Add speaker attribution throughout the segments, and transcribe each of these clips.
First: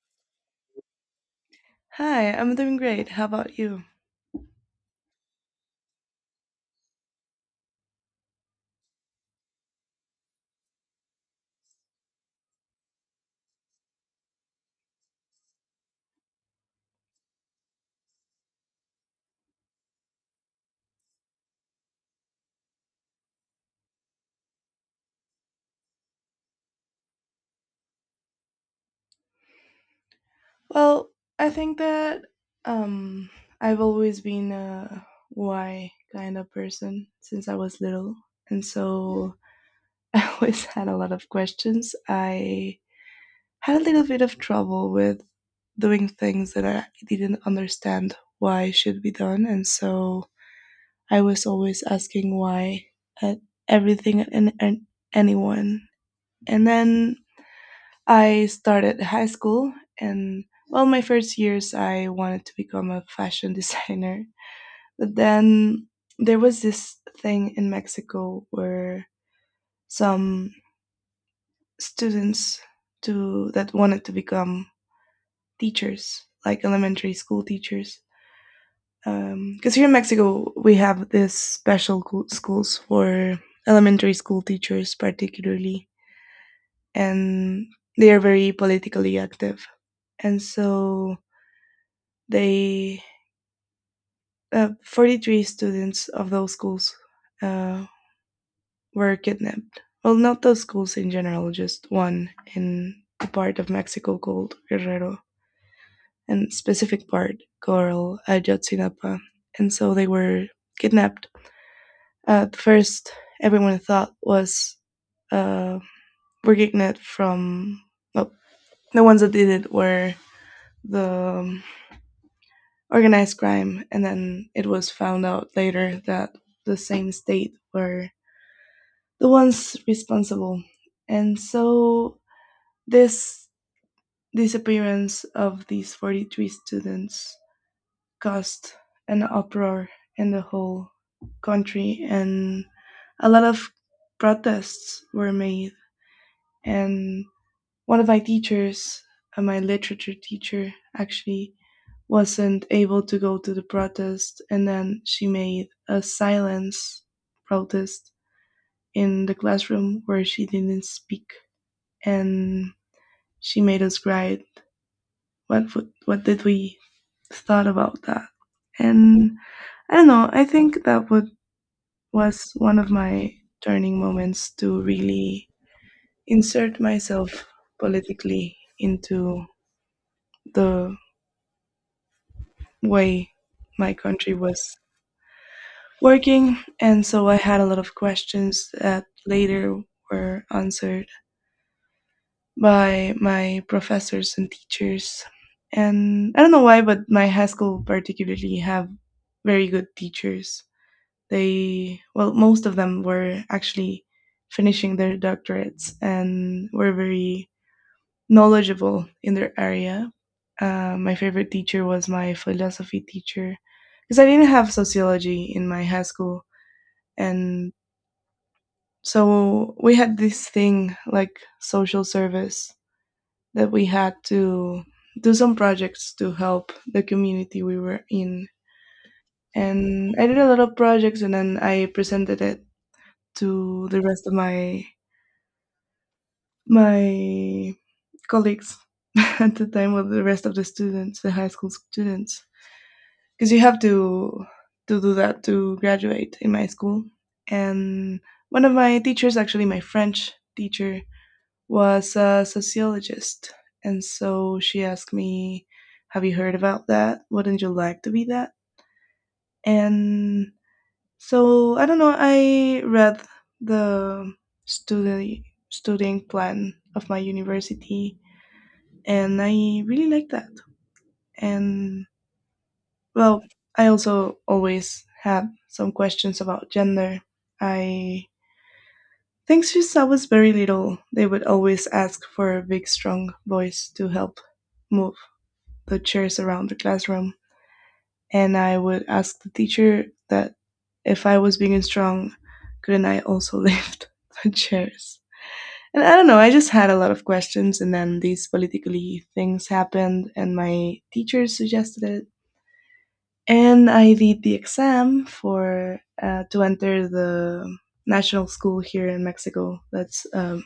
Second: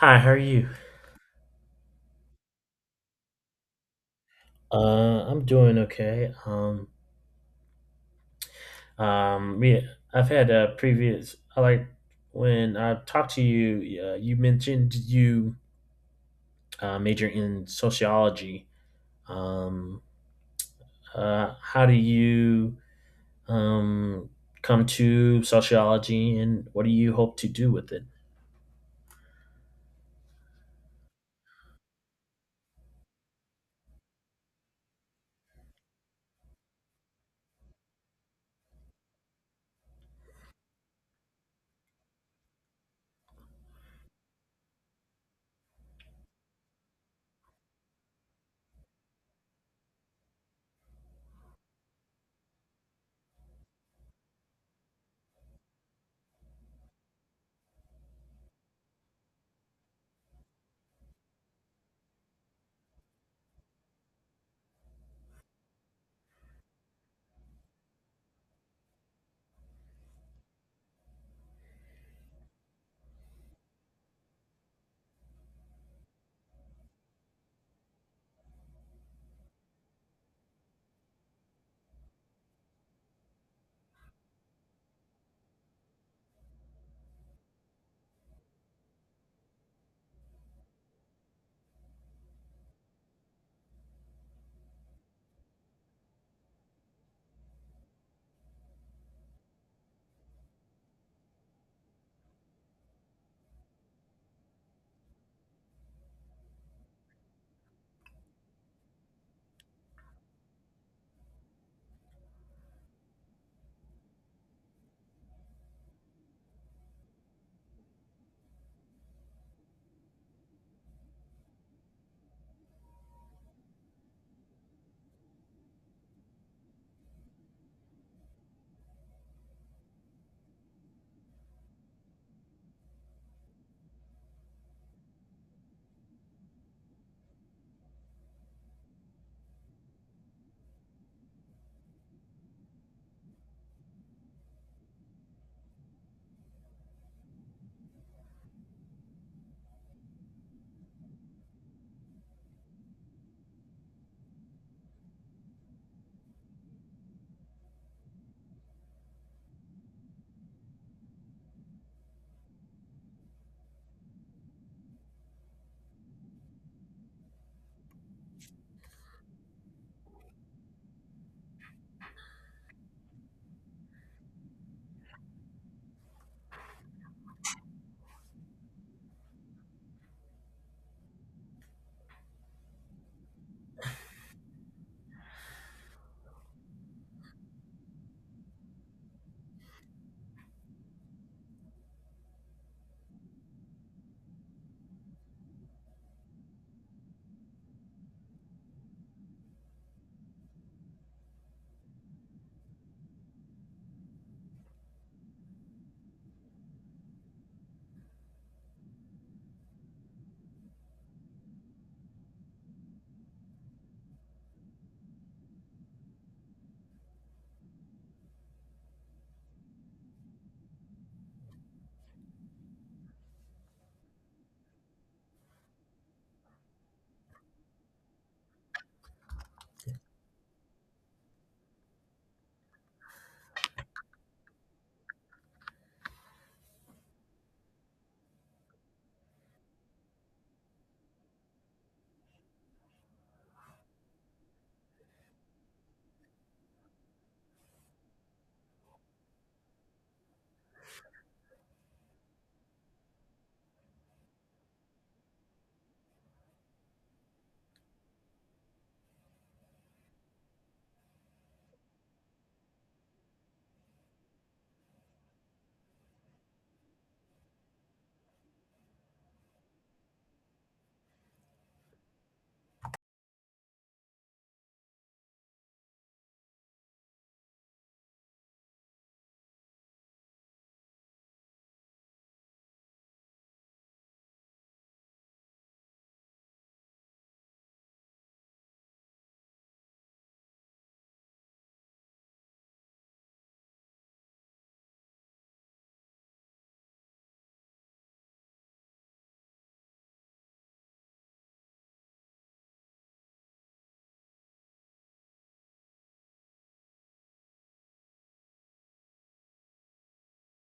Speaker 1: Hi, how are you?
Speaker 2: Hi, I'm doing great. How about you?
Speaker 1: I'm doing okay. Um, yeah, I've had a previous. I like when I talked to you. You mentioned you major in sociology. Um, how do you um come to sociology, and what do you hope to do with it?
Speaker 2: Well, I think that um, I've always been a why kind of person since I was little. And so I always had a lot of questions. I had a little bit of trouble with doing things that I didn't understand why should be done. And so I was always asking why at everything and anyone. And then I started high school, and well, my first years I wanted to become a fashion designer. But then there was this thing in Mexico where some students to that wanted to become teachers, like elementary school teachers. Because here in Mexico, we have this special schools for elementary school teachers, particularly, and they are very politically active. And so they 43 students of those schools uh, were kidnapped. Well, not those schools in general, just one in the part of Mexico called Guerrero, and specific part called Ayotzinapa. And so they were kidnapped. At first, everyone thought was uh, were kidnapped from. Well, the ones that did it were the organized crime, and then it was found out later that the same state were the ones responsible. And so this disappearance of these 43 students caused an uproar in the whole country and a lot of protests were made and one of my teachers, my literature teacher, actually wasn't able to go to the protest, and then she made a silence protest in the classroom where she didn't speak, and she made us write what did we thought about that, and I don't know. I think that would, was one of my turning moments to really insert myself politically into the way my country was working. And so I had a lot of questions that later were answered by my professors and teachers. And I don't know why, but my high school particularly have very good teachers. They, well, most of them were actually finishing their doctorates and were very knowledgeable in their area. My favorite teacher was my philosophy teacher because I didn't have sociology in my high school. And so we had this thing like social service that we had to do some projects to help the community we were in. And I did a lot of projects and then I presented it to the rest of my colleagues at the time with the rest of the students, the high school students. Because you have to do that to graduate in my school and one of my teachers actually my French teacher was a sociologist and so she asked me have you heard about that wouldn't you like to be that and so I don't know I read the study studying plan of my university and I really like that and well, I also always had some questions about gender. I think since I was very little, they would always ask for a big, strong boys to help move the chairs around the classroom. And I would ask the teacher that if I was big and strong, couldn't I also lift the chairs? And I don't know, I just had a lot of questions, and then these politically things happened, and my teacher suggested it, and I did the exam for to enter the national school here in Mexico. That's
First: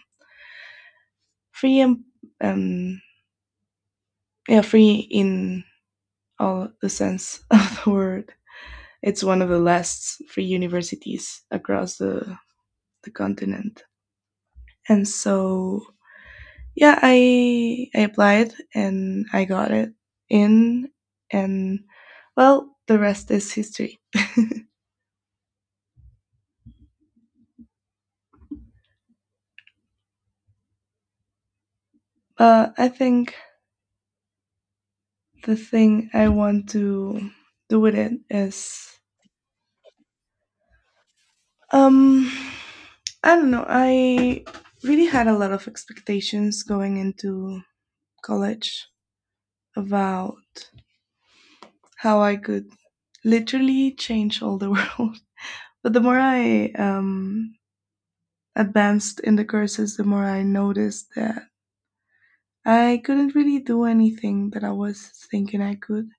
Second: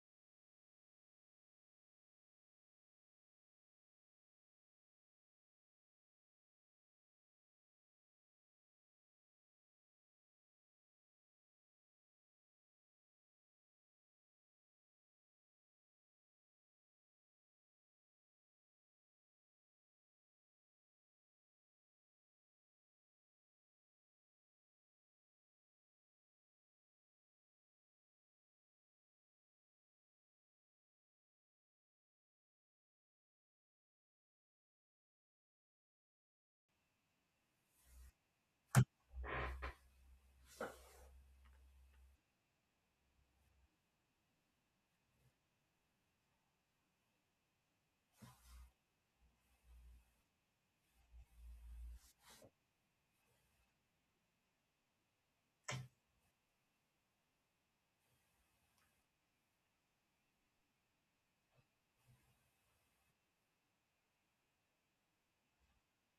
Speaker 2: free and um, yeah, free in all the sense of the word. It's one of the last free universities across the continent, and so yeah, I applied and I got it in, and well, the rest is history. But I think the thing I want to do with it is um I don't know. I really had a lot of expectations going into college about how I could literally change all the world. But the more I advanced in the courses, the more I noticed that I couldn't really do anything that I was thinking I could.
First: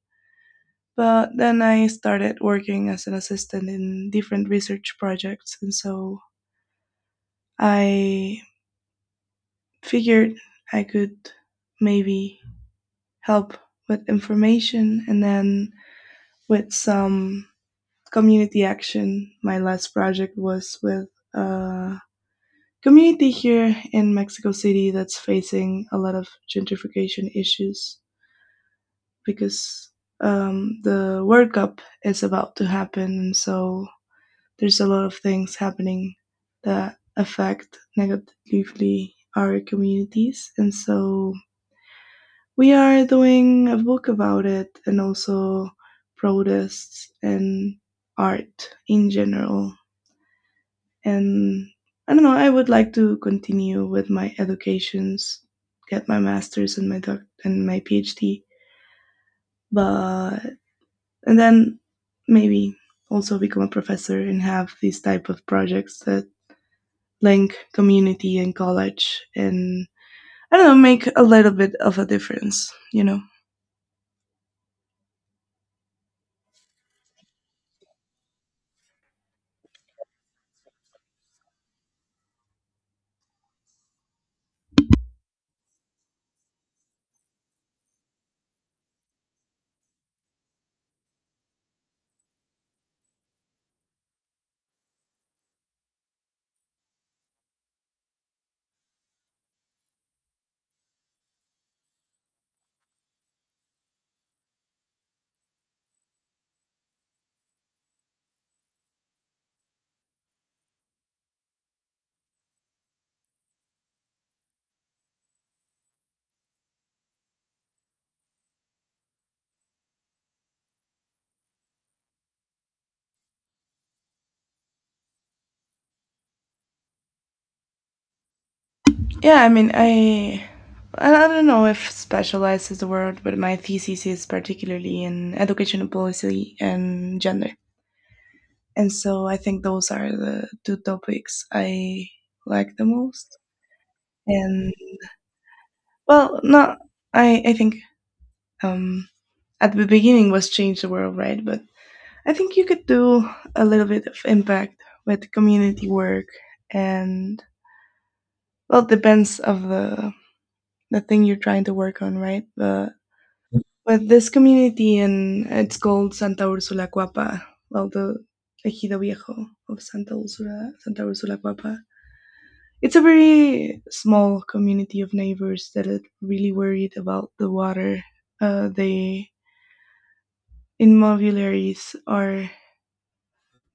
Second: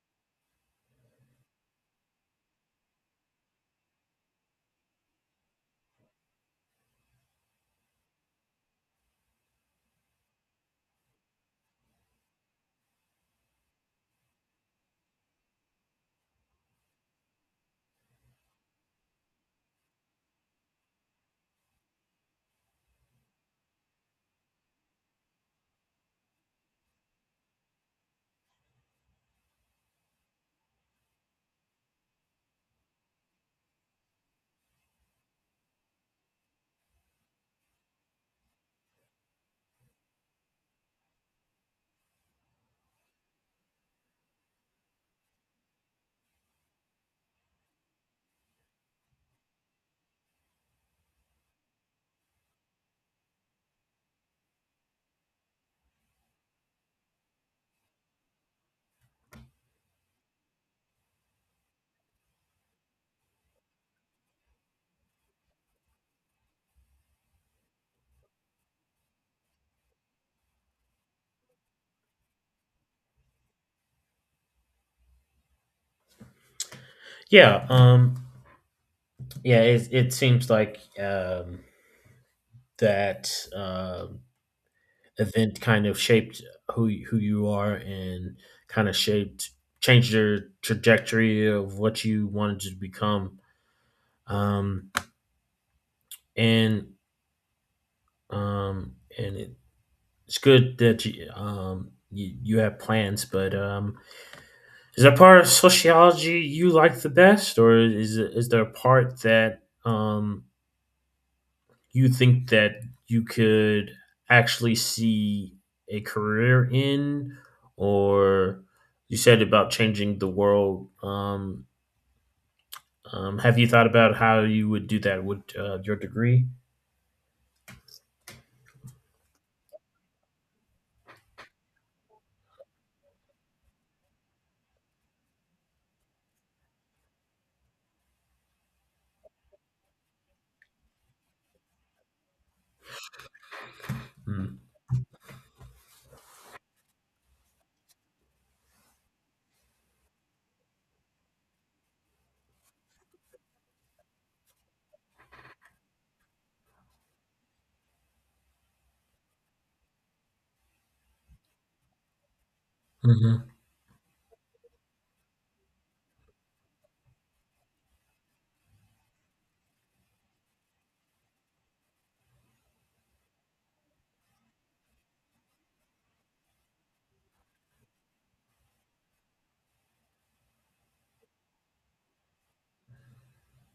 Speaker 2: But then I started working as an assistant in different research projects, and so I figured I could maybe help with information and then with some community action. My last project was with a community here in Mexico City that's facing a lot of gentrification issues because the World Cup is about to happen, and so there's a lot of things happening that affect negatively our communities. And so we are doing a book about it and also protests and art in general. And I don't know, I would like to continue with my educations, get my master's and my doc and my PhD, but and then maybe also become a professor and have these type of projects that link community and college and I don't know, make a little bit of a difference, you know.
Speaker 1: Yeah. Yeah. It seems like that event kind of shaped who you are and kind of shaped changed your trajectory of what you wanted to become, um and um and it, it's good that you, you have plans, but is there a part of sociology you like the best, or is there a part that you think that you could actually see a career in, or you said about changing the world, have you thought about how you would do that with your degree?
Speaker 2: Yeah, I mean, I don't know if specialized is the word, but my thesis is particularly in educational policy and gender. And so I think those are the two topics I like the most.
Speaker 1: Mm.
Speaker 2: And well, no, I think um at the beginning was change the world, right? But I think you could do a little bit of impact with community work and well, it depends of the thing you're trying to work on, right?
Speaker 1: Hmm.
Speaker 2: But this community, and it's called Santa Ursula Cuapa, well, the Ejido Viejo of Santa Ursula, Santa Ursula Cuapa. It's a very small community of neighbors that are really worried about the water the inmobiliaries are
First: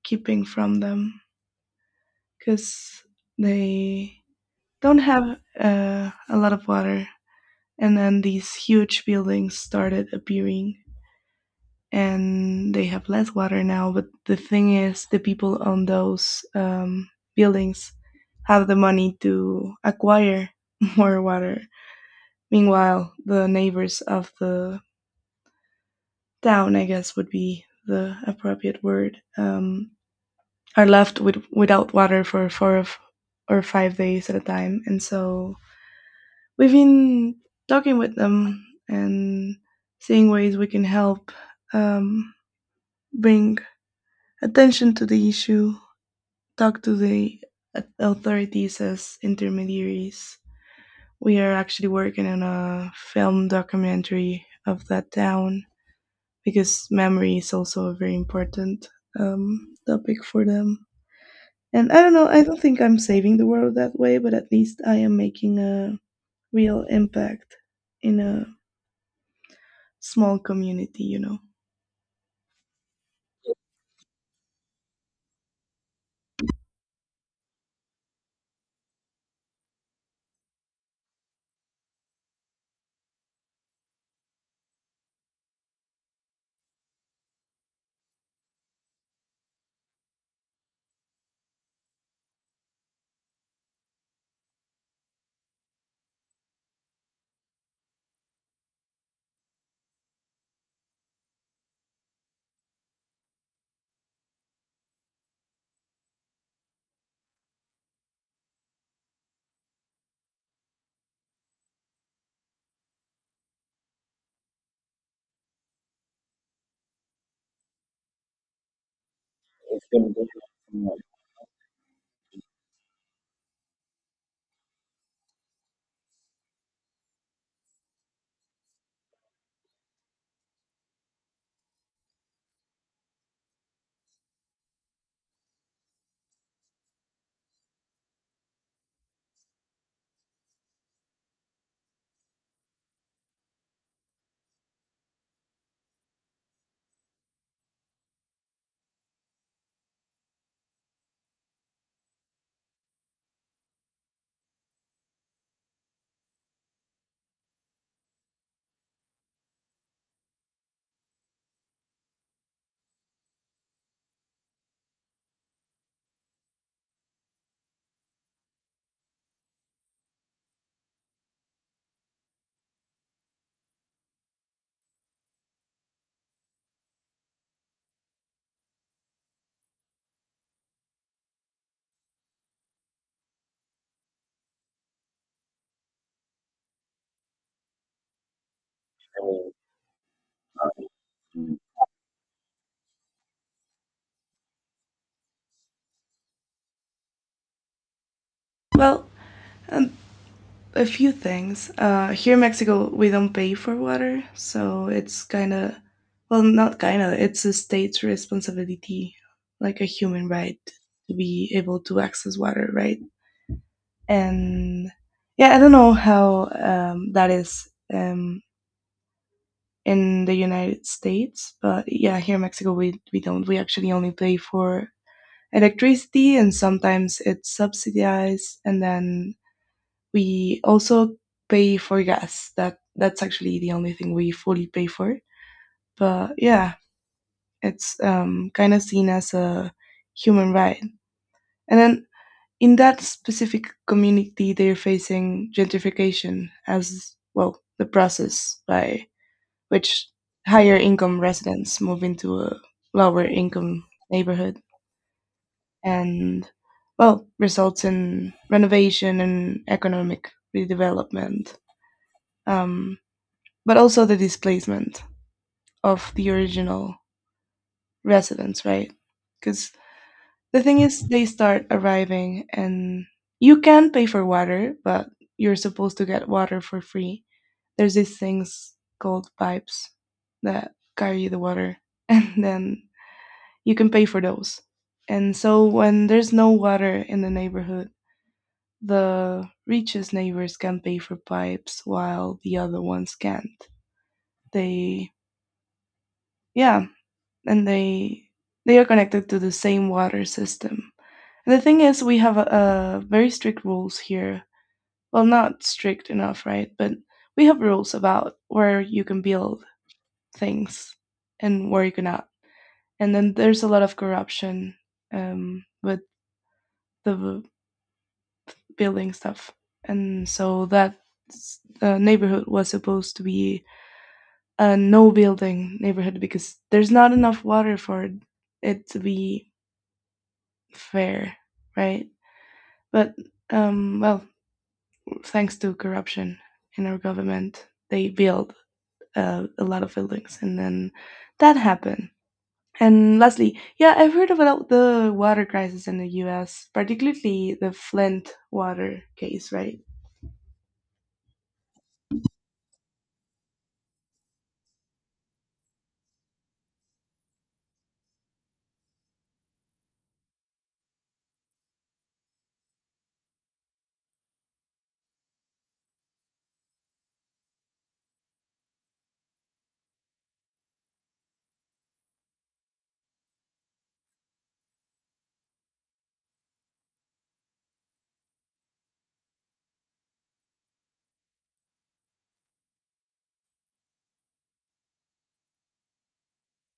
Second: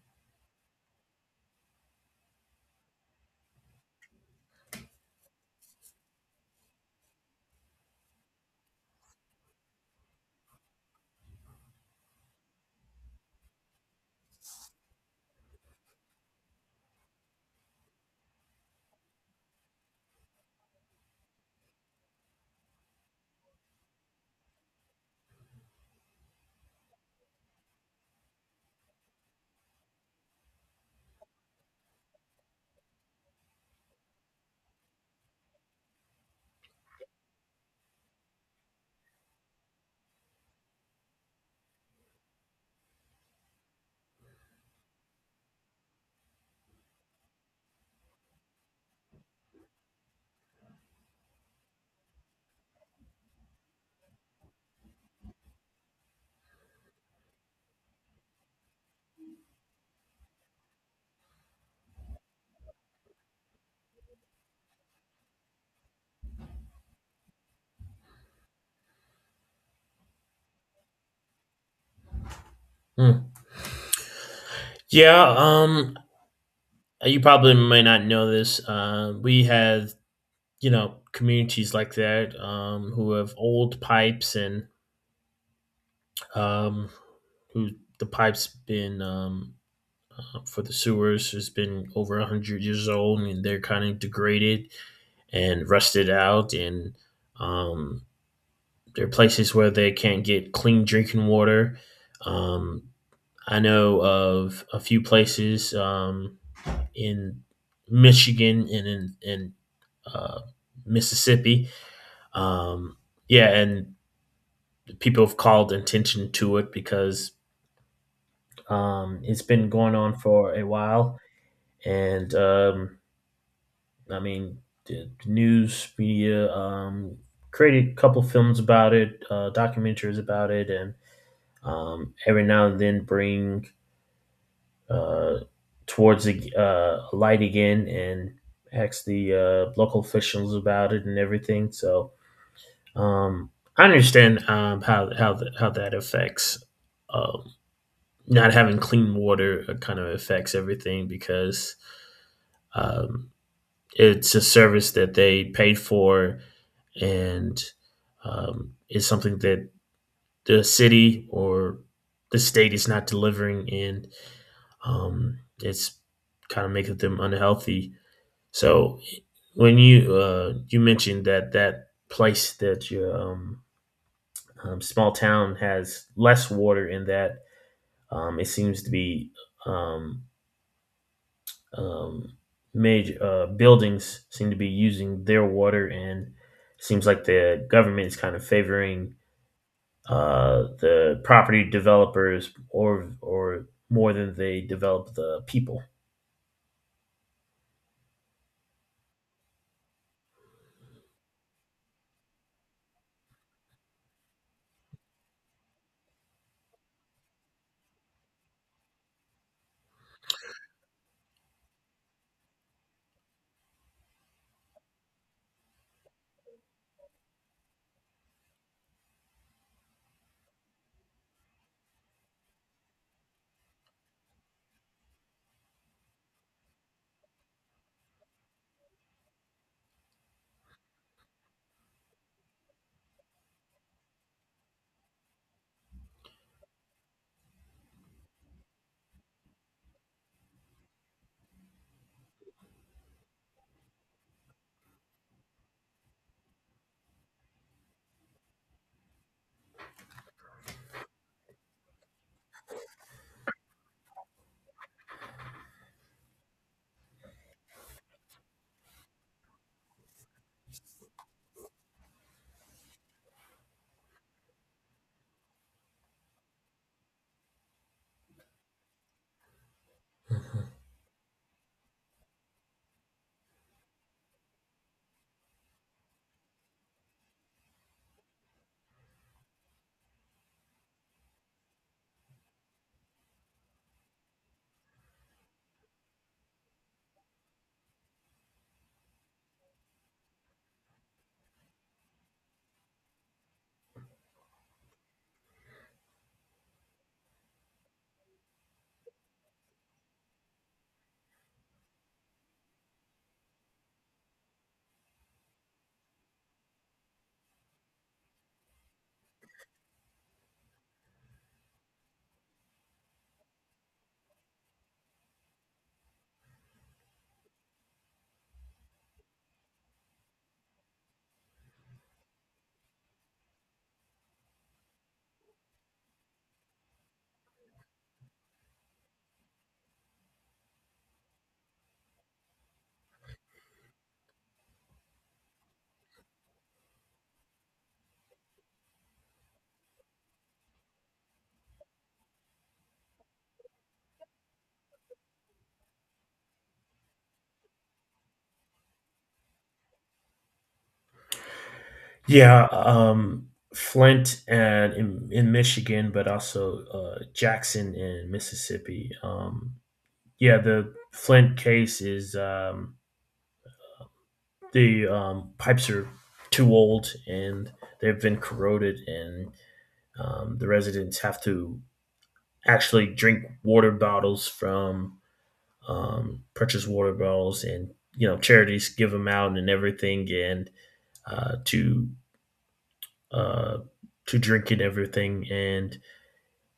Speaker 2: keeping from them because they don't have a lot of water. And then these huge buildings started appearing and they have less water now. But the thing is, the people on those buildings have the money to acquire more water. Meanwhile, the neighbors of the town, I guess, would be the appropriate word, are left with without water for four of, or 5 days at a time. And so we've been talking with them and seeing ways we can help um, bring attention to the issue talk to the authorities as intermediaries. We are actually working on a film documentary of that town because memory is also a very important topic for them. And I don't know, I don't think I'm saving the world that way, but at least I am making a real impact in a small community, you know.
Speaker 1: Yeah, you probably may not know this. We have, you know, communities like that, who have old pipes and, um, who the pipes been, for the sewers, has been over 100 years old, and they're kind of degraded and rusted out, and um, there are places where they can't get clean drinking water. um, I know of a few places, in Michigan and in uh, Mississippi. Um, yeah and People have called attention to it because it's been going on for a while, and I mean, the news media, created a couple films about it, documentaries about it, and every now and then bring uh, towards the light again and ask the local officials about it and everything. So um, I understand how how that affects. Um, Not having clean water kind of affects everything because um, it's a service that they paid for, and is something that the city or the state is not delivering, and it's kind of making them unhealthy. So when you you mentioned that that place that your small town has less water in that, it seems to be, um, um, major buildings seem to be using their water, and it seems like the government is kind of favoring the property developers or more than they develop the people.
Speaker 2: Well, and a few things. Here in Mexico, we don't pay for water, so it's kind of, well, not kind of, it's a state's responsibility, like a human right to be able to access water, right? And yeah, I don't know how that is um, in the United States, but yeah, here in Mexico, we don't. We actually only pay for electricity, and sometimes it's subsidized, and then we also pay for gas. That's actually the only thing we fully pay for. But yeah, it's kind of seen as a human right. And then in that specific community, they're facing gentrification as well the process by which higher income residents move into a lower income neighborhood and well results in renovation and economic redevelopment, um, but also the displacement of the original residents, right? Because the thing is, they start arriving and you can pay for water, but you're supposed to get water for free. There's these things called pipes that carry the water, and then you can pay for those. And so when there's no water in the neighborhood, the richest neighbors can pay for pipes while the other ones can't. They, yeah, and they are connected to the same water system. And the thing is, we have very strict rules here. Well, not strict enough, right? But we have rules about where you can build things and where you cannot. And then there's a lot of corruption with the building stuff, and so that neighborhood was supposed to be a no building neighborhood because there's not enough water for it to be fair, right? But well, thanks to corruption in our government, they built a lot of buildings, and then that happened. And lastly, yeah, I've heard about the water crisis in the U.S., particularly the Flint water case, right?
Speaker 1: Yeah, Flint and in Michigan, but also Jackson in Mississippi. Yeah, the Flint case is, the pipes are too old and they've been corroded, and the residents have to actually drink water bottles from, purchase water bottles, and you know charities give them out and everything, and uh, to uh, to drink it everything. And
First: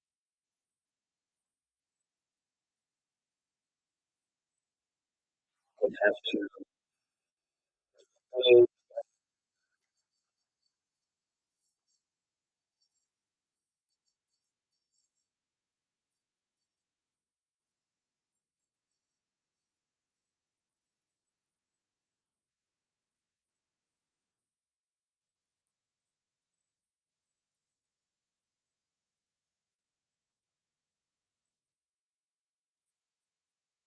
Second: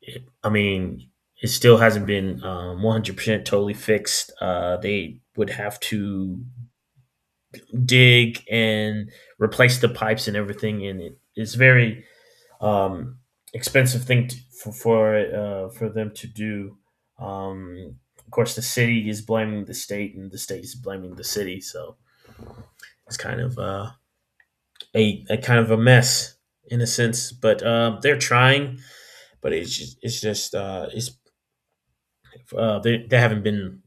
Speaker 1: it, I mean, it still hasn't been 100% totally fixed. They would have to dig and replace the pipes and everything, and it is very um, expensive thing to, for them to do. Of course, the city is blaming the state, and the state is blaming the city. So it's kind of a kind of a mess in a sense. But they're trying, but it's just, it's just it's they haven't been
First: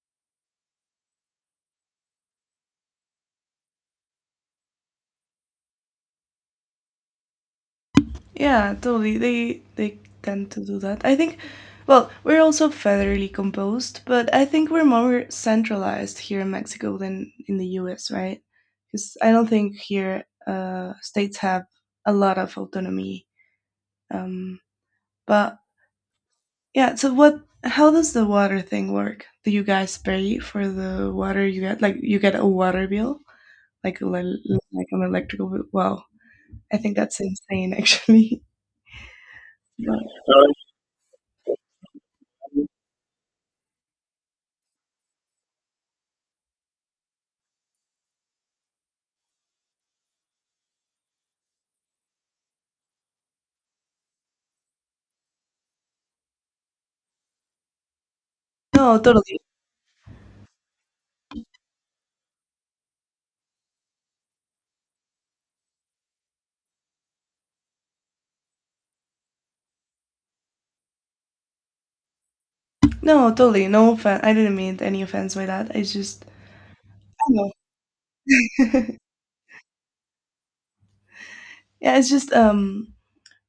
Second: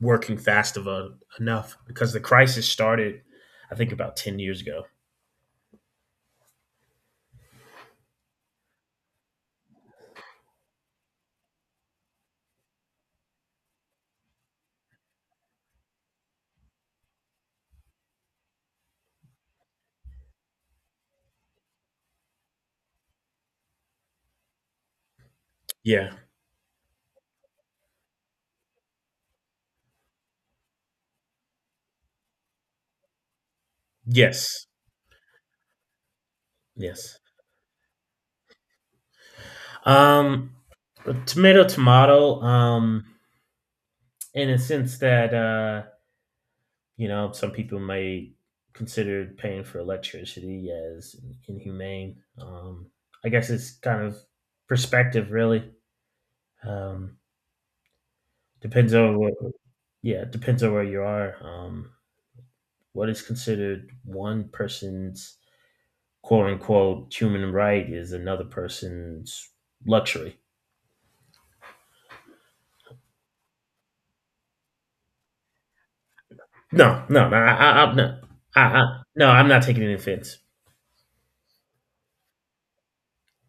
Speaker 1: working enough because the crisis started, I think, about 10 years ago.
Speaker 2: Yeah, totally. They tend to do that. I think well, we're also federally composed, but I think we're more centralized here in Mexico than in the U.S., right? Cuz I don't think here states have a lot of autonomy. Um but
Speaker 1: Yeah.
Speaker 2: yeah, so what how does the water thing work? Do you guys pay for the water you get? Like you get a water bill? Like le-
Speaker 1: Yes.
Speaker 2: like an electrical bill? Wow. I think that's
Speaker 1: Yes.
Speaker 2: insane actually. But
Speaker 1: Um, Tomato, tomato. In a sense that, you know, some people may consider paying for electricity as inhumane. I guess it's kind of perspective, really. Um, depends
Speaker 2: no,
Speaker 1: on what,
Speaker 2: totally.
Speaker 1: yeah, depends on where you are. What is considered one person's quote unquote human right is another person's luxury.
Speaker 2: No, totally. No offense. I didn't mean any offense by that. It's just,
Speaker 1: No,
Speaker 2: I
Speaker 1: no, no,
Speaker 2: know.
Speaker 1: I'm not. I, I, no, I'm not taking any offense.
Speaker 2: Yeah, it's just,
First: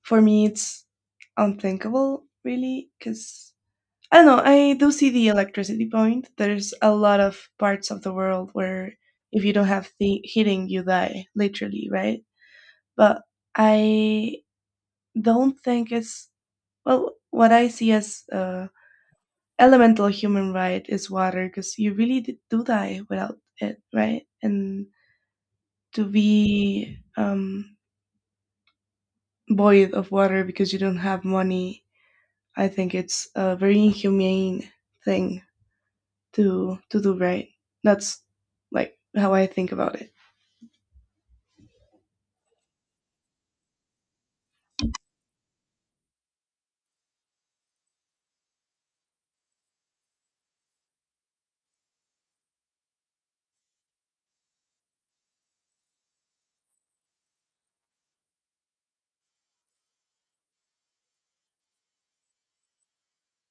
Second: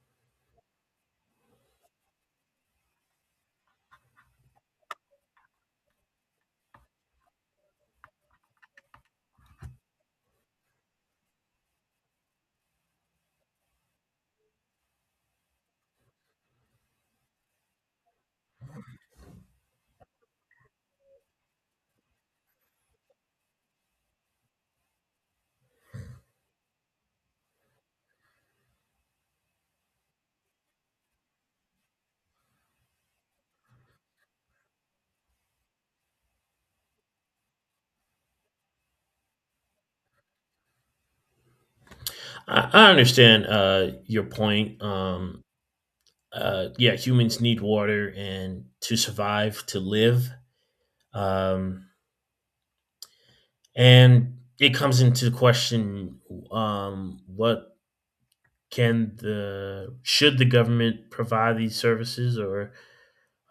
Speaker 2: for me, it's unthinkable, really, because I don't know. I do see the electricity point. There's a lot of parts of the world where if you don't have the heating, you die, literally, right? But I don't think it's, well, what I see as elemental human right is water, because you really do die without it, right? And to be void of water because you don't have money, I think it's a very inhumane thing to do right. That's like how I think about it.
Speaker 1: I understand your point. Yeah, humans need water and to survive, to live. Um, and it comes into question, what can the should the government provide these services, or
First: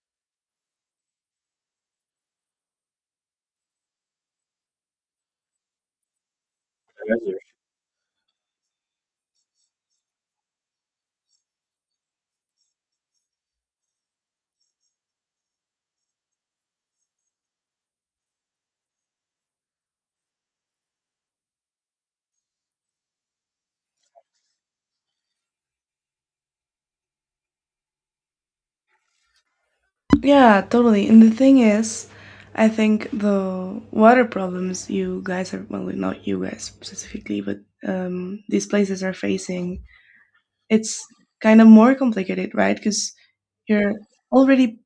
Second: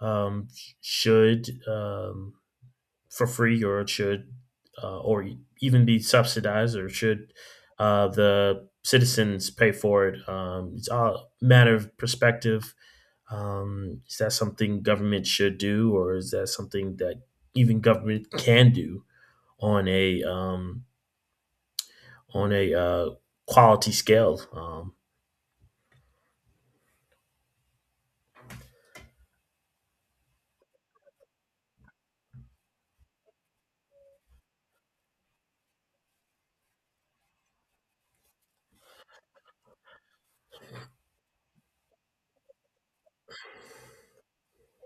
Speaker 1: um, should for free, or should, or even be subsidized, or should the citizens pay for it? It's all a matter of perspective. Is that something government should do, or is that something that even government can do on a, on a uh, quality scale?
Speaker 2: Yeah, totally. And the thing is, I think the water problems you guys are, well, not you guys specifically, but these places are facing, it's kind of more complicated, right? Because you're already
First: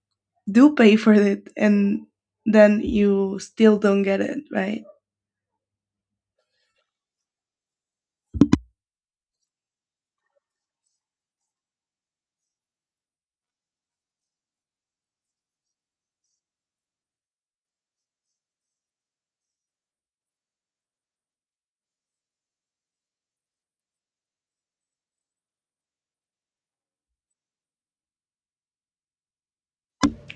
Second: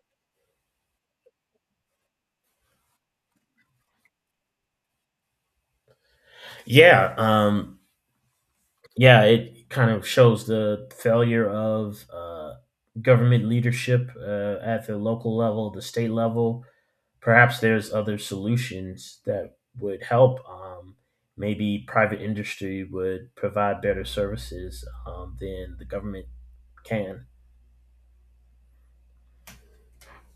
Speaker 2: do pay for it and then you still don't get it, right?
Speaker 1: Yeah, yeah, it kind of shows the failure of government leadership at the local level, the state level. Perhaps there's other solutions that would help. Maybe private industry would provide better services than the government can.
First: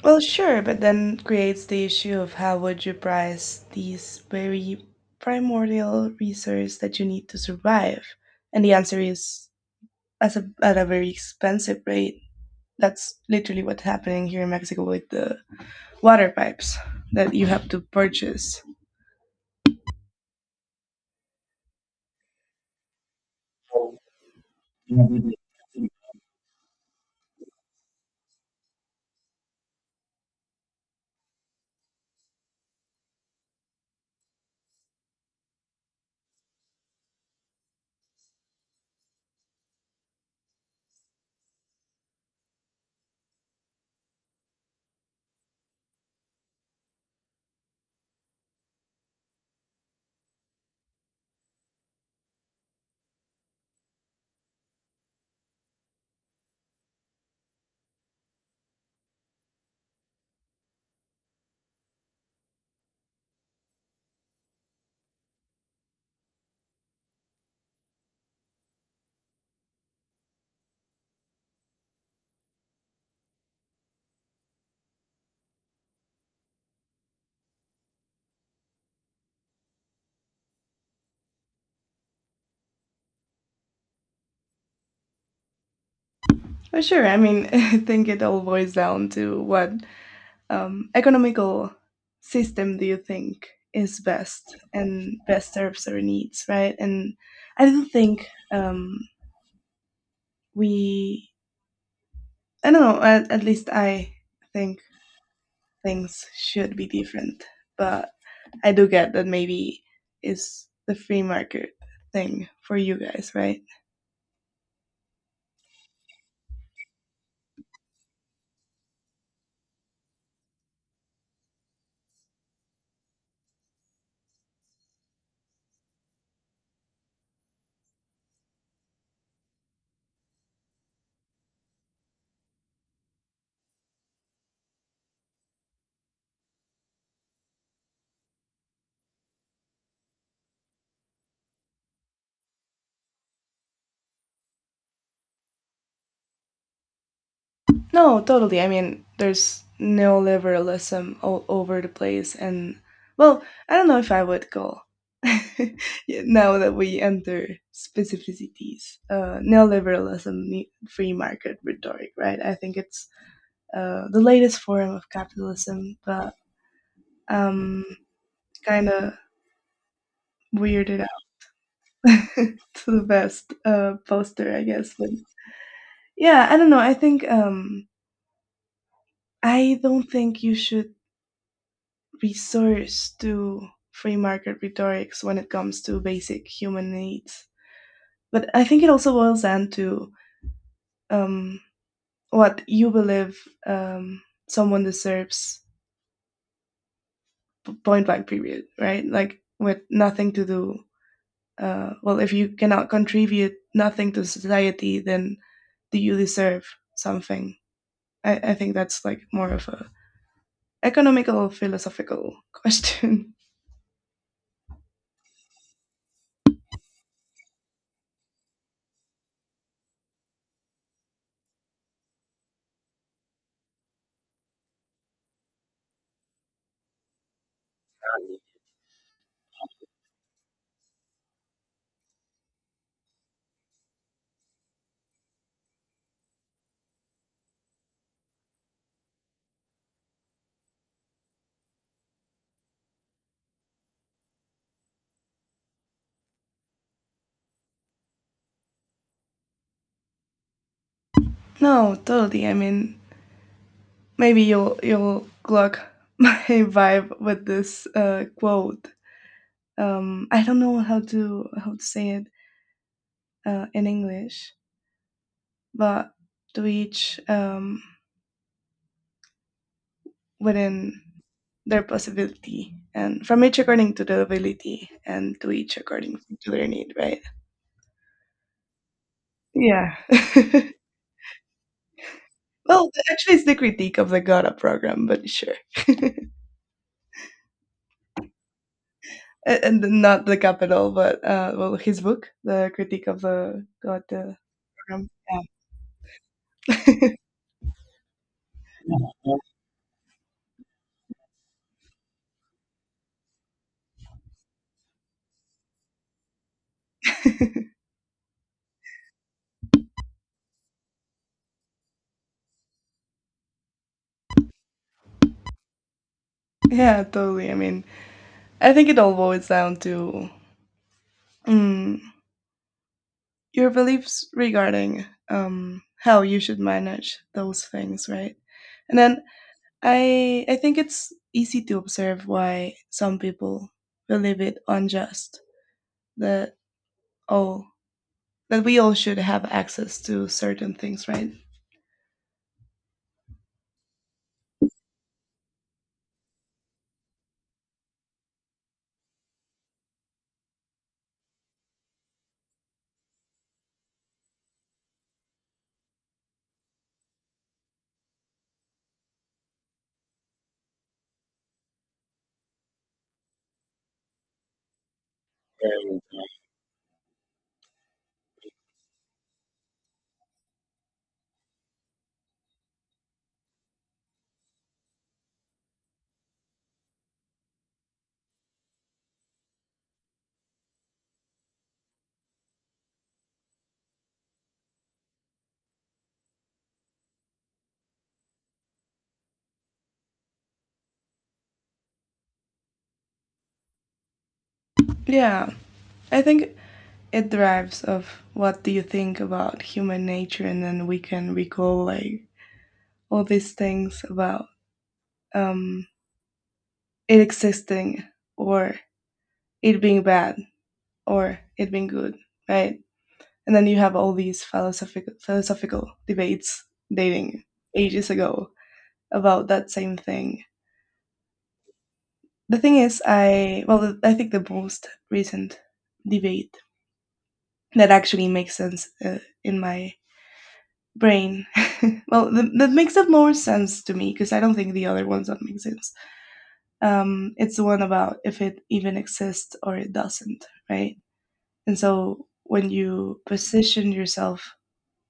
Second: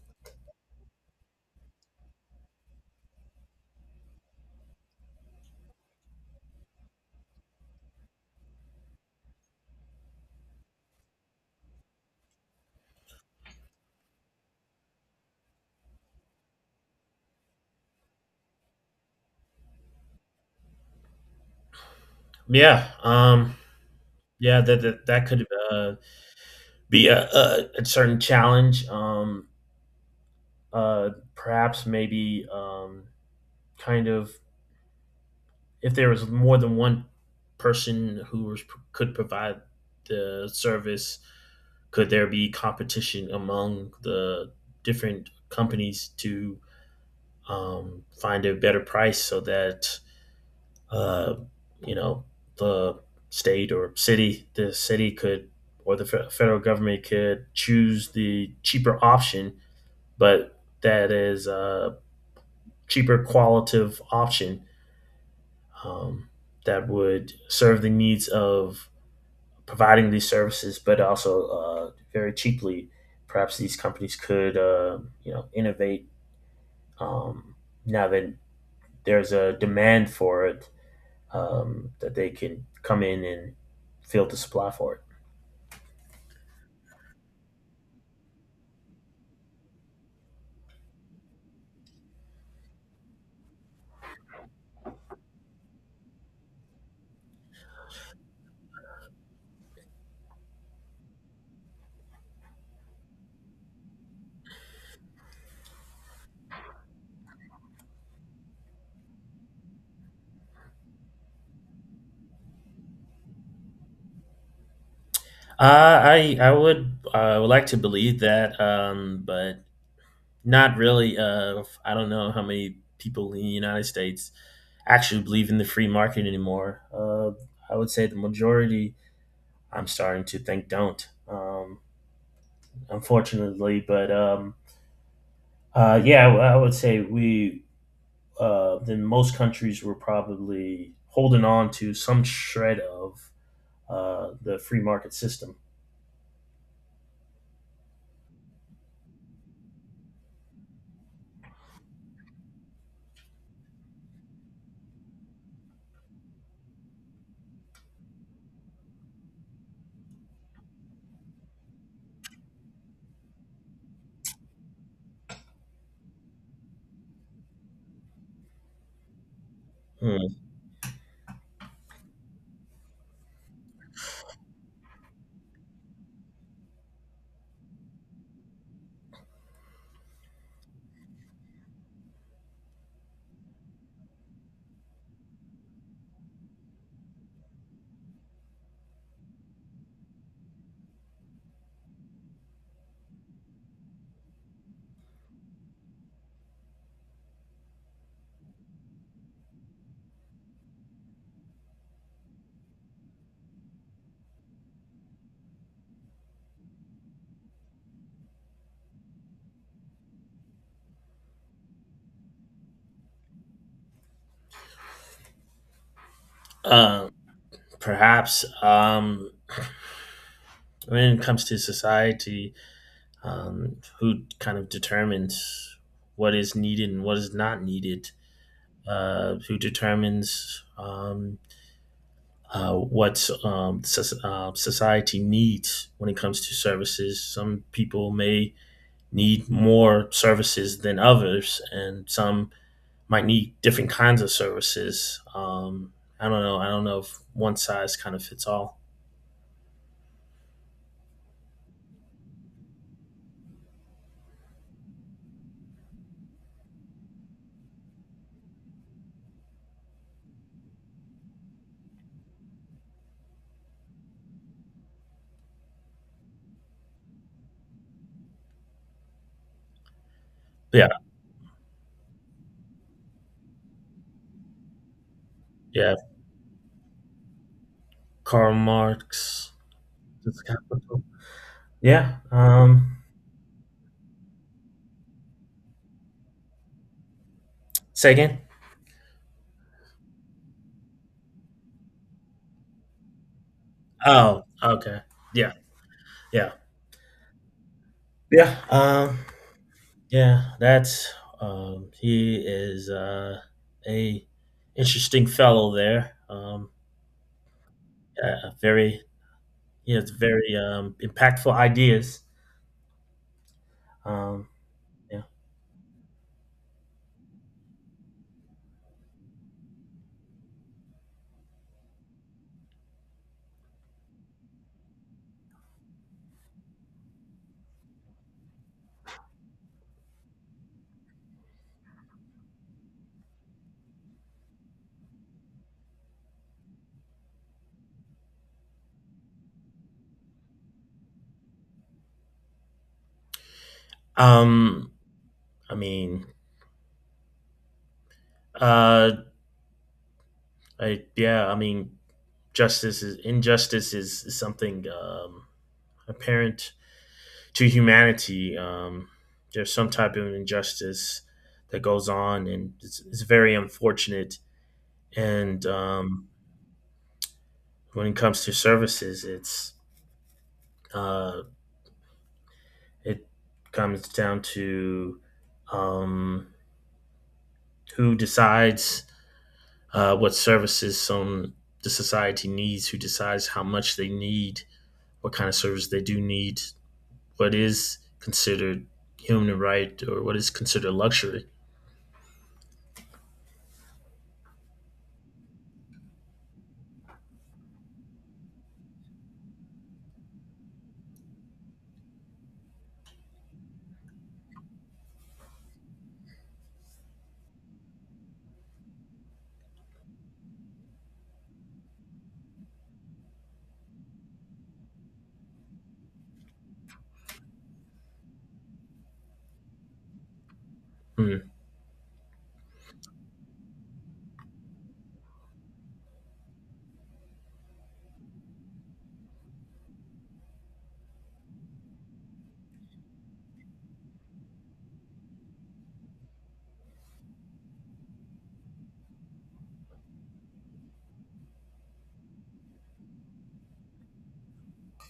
Speaker 2: Well, sure, but then creates the issue of how would you price these very primordial resource that you need to survive? And the answer is as at a very expensive rate. That's literally what's happening here in Mexico with the water pipes that you have to purchase.
Speaker 1: Yeah, yeah, that that
Speaker 2: Well,
Speaker 1: could be a certain challenge. Perhaps maybe, kind of, if there was more than one person who was, could provide the service, could there be competition among the different companies to, find a better price so that, uh, you know, the state or city, the city could, or the federal government could choose the cheaper option, but that is a cheaper qualitative option, um, that would serve the needs of providing these services, but also very cheaply. Perhaps these companies could, you know, innovate, um, now that there's a demand for it, that they can come in and fill the supply for it.
Speaker 2: sure. I mean, I think it all boils down to what economical system do you think is best and best serves our needs, right? And I do think, we, I don't know, at least I think things should be different, but I do get that maybe it's the free market thing for you guys, right?
Speaker 1: I would like to believe that, but not really. I don't know how many people in the United States actually believe in the free market anymore. I would say the majority I'm starting to think don't. Unfortunately, but yeah, I would say we, in most countries we're probably holding on to some shred of the free market system.
Speaker 2: No, totally. I mean, there's neoliberalism all over the place, and, well, I don't know if I would call. Yeah, now that we enter specificities, neoliberalism, free market rhetoric, right? I think it's the latest form of capitalism, but um, kind of
Speaker 1: Hmm.
Speaker 2: weirded out to the best poster, I guess. But yeah, I don't know. I think, I don't think you should resource to free market rhetorics when it comes to basic human needs. But I think it also boils down to um, what you believe um, someone deserves, point blank, period, right? Like, with nothing to do. Well, if you cannot contribute nothing to society, then do you deserve something? I think that's like more of a economical philosophical question.
Speaker 1: Um, Perhaps, when it comes to society, who kind of determines what is needed and what is not needed? Who determines, what, society needs when it comes to services? Some people may need more services than others, and some might need different kinds of services. I don't know. I don't know if one size kind of fits all.
Speaker 2: no, totally. I mean, maybe you'll clock my vibe with this quote. I don't know how to say it in English, but to each,
Speaker 1: But yeah,
Speaker 2: within their possibility, and from each according to the ability, and to each
Speaker 1: yeah.
Speaker 2: according to their need. Right?
Speaker 1: Karl Marx.
Speaker 2: Yeah.
Speaker 1: Yeah.
Speaker 2: well, actually, it's the critique of the got program, but sure.
Speaker 1: Say again.
Speaker 2: And not the capital, but, well, his book, the critique of the God
Speaker 1: Oh, okay.
Speaker 2: program.
Speaker 1: Yeah, yeah,
Speaker 2: Yeah.
Speaker 1: yeah. Yeah. That's, he is a interesting fellow there. Yeah, very. He has very impactful ideas. Um, yeah.
Speaker 2: Yeah, totally. I mean, I think it all boils down to, mm, your beliefs regarding how you should manage those things, right? And then I think it's easy to observe why some people believe it unjust that, oh, that we all should have access to certain things, right?
Speaker 1: Um, I mean, uh, yeah, I mean, justice is injustice is something apparent to humanity. There's some type of injustice that goes on, and it's very unfortunate. And when it comes to services, it's uh, it comes down to, um, who decides what services some the society needs, who decides how much they need, what kind of service they do need, what is considered human right or what is considered luxury.
Speaker 2: Yeah, I think it derives of what do you think about human nature, and then we can recall like all these things about, um, it existing or it being bad or it being good, right? And then you have all these philosophical debates dating ages ago about that same thing.
Speaker 1: Hmm.
Speaker 2: The thing is, I, well, I think the most recent debate that actually makes sense in my brain. well, that makes up more sense to me because I don't think the other ones don't make sense. It's the one about if it even exists or it doesn't, right? And so when you position yourself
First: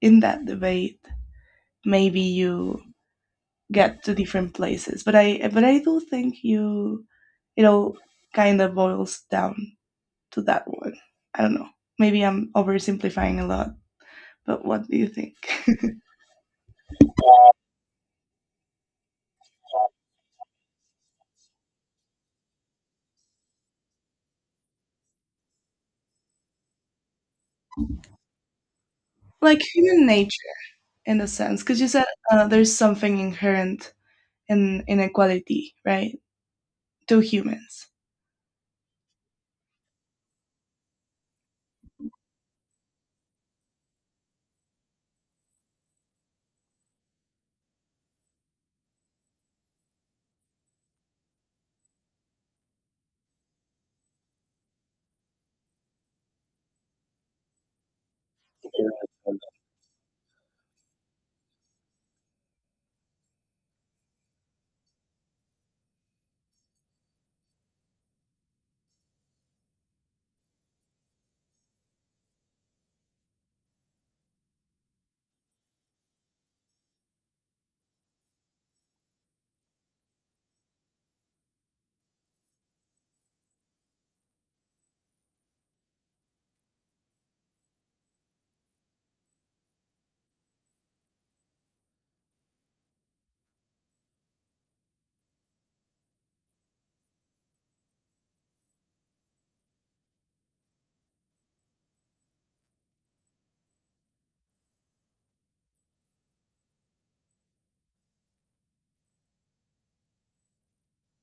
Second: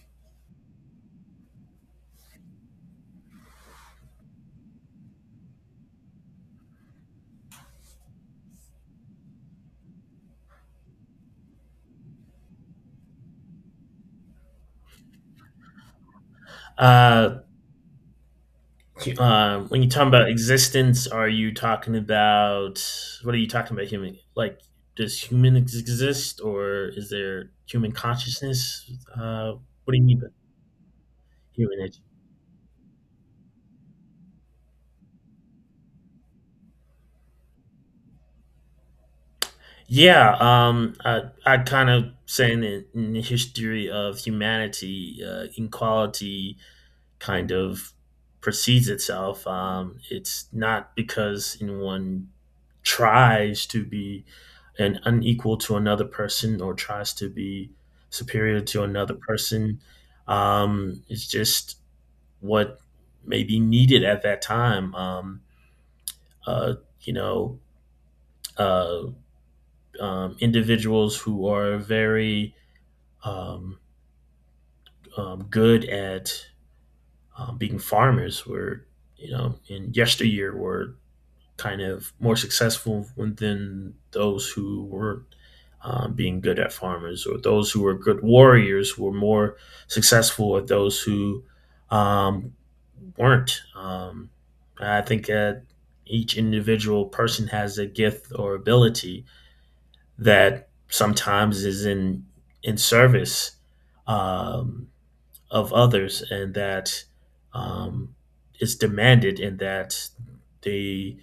Speaker 2: in that debate, maybe you get to different places. But I do think you it all kind of boils down to that one. I don't know. Maybe I'm oversimplifying a lot, but what do you think?
Speaker 1: Uh, when you talk about existence, are you talking about what are you talking about? Human, like, does human exist, or is there human consciousness?
Speaker 2: like
Speaker 1: What do you
Speaker 2: human
Speaker 1: mean by
Speaker 2: nature in a sense,
Speaker 1: human?
Speaker 2: because you said there's something inherent in inequality, right? To humans.
Speaker 1: Yeah, I kind of saying in the history of humanity, inequality kind of precedes itself. It's not because anyone tries to be an unequal to another person or tries to be superior to another person. It's just what may be needed at that time. Uh, you know, uh, individuals who are very, um, good at, being farmers were, you know, in yesteryear were kind of more successful than those who weren't being good at farmers, or those who were good warriors were more successful at those who um, weren't. I think that each individual person has a gift or ability that sometimes is in service um, of others, and that um, is demanded, and that they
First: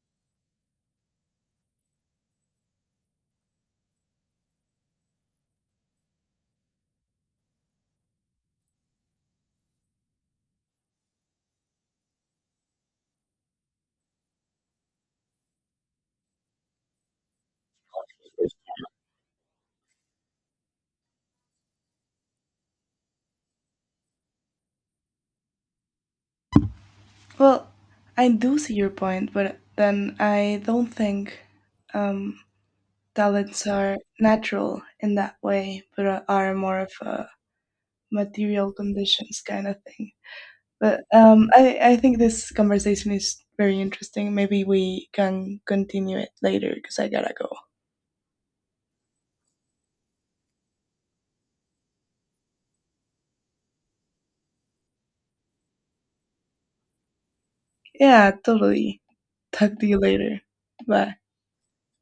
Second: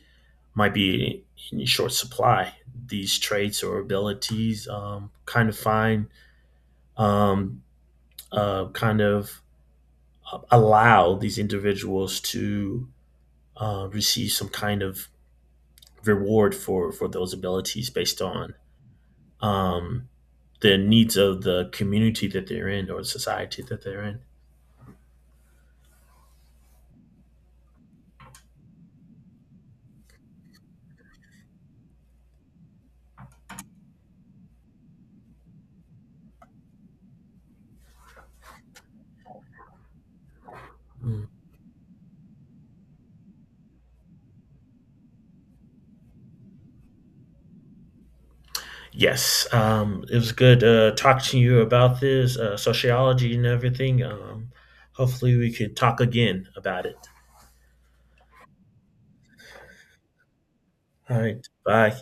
Speaker 1: might be in short supply these traits or abilities kind of find, um, kind of allow these individuals to receive some kind of reward for those abilities based on um, the needs of the community that they're in or the society that they're in.
Speaker 2: Well, I do see your point, but then I don't think, um, talents are natural in that way, but are more of a material conditions kind of thing. But
Speaker 1: Mm.
Speaker 2: I think this conversation is very interesting. Maybe we can continue it later because I gotta go.
Speaker 1: Yes, it was good talking to you about this sociology and everything. Hopefully, we could talk again about it.
Speaker 2: Yeah, totally. Talk to you later. Bye.
Speaker 1: All right. Bye.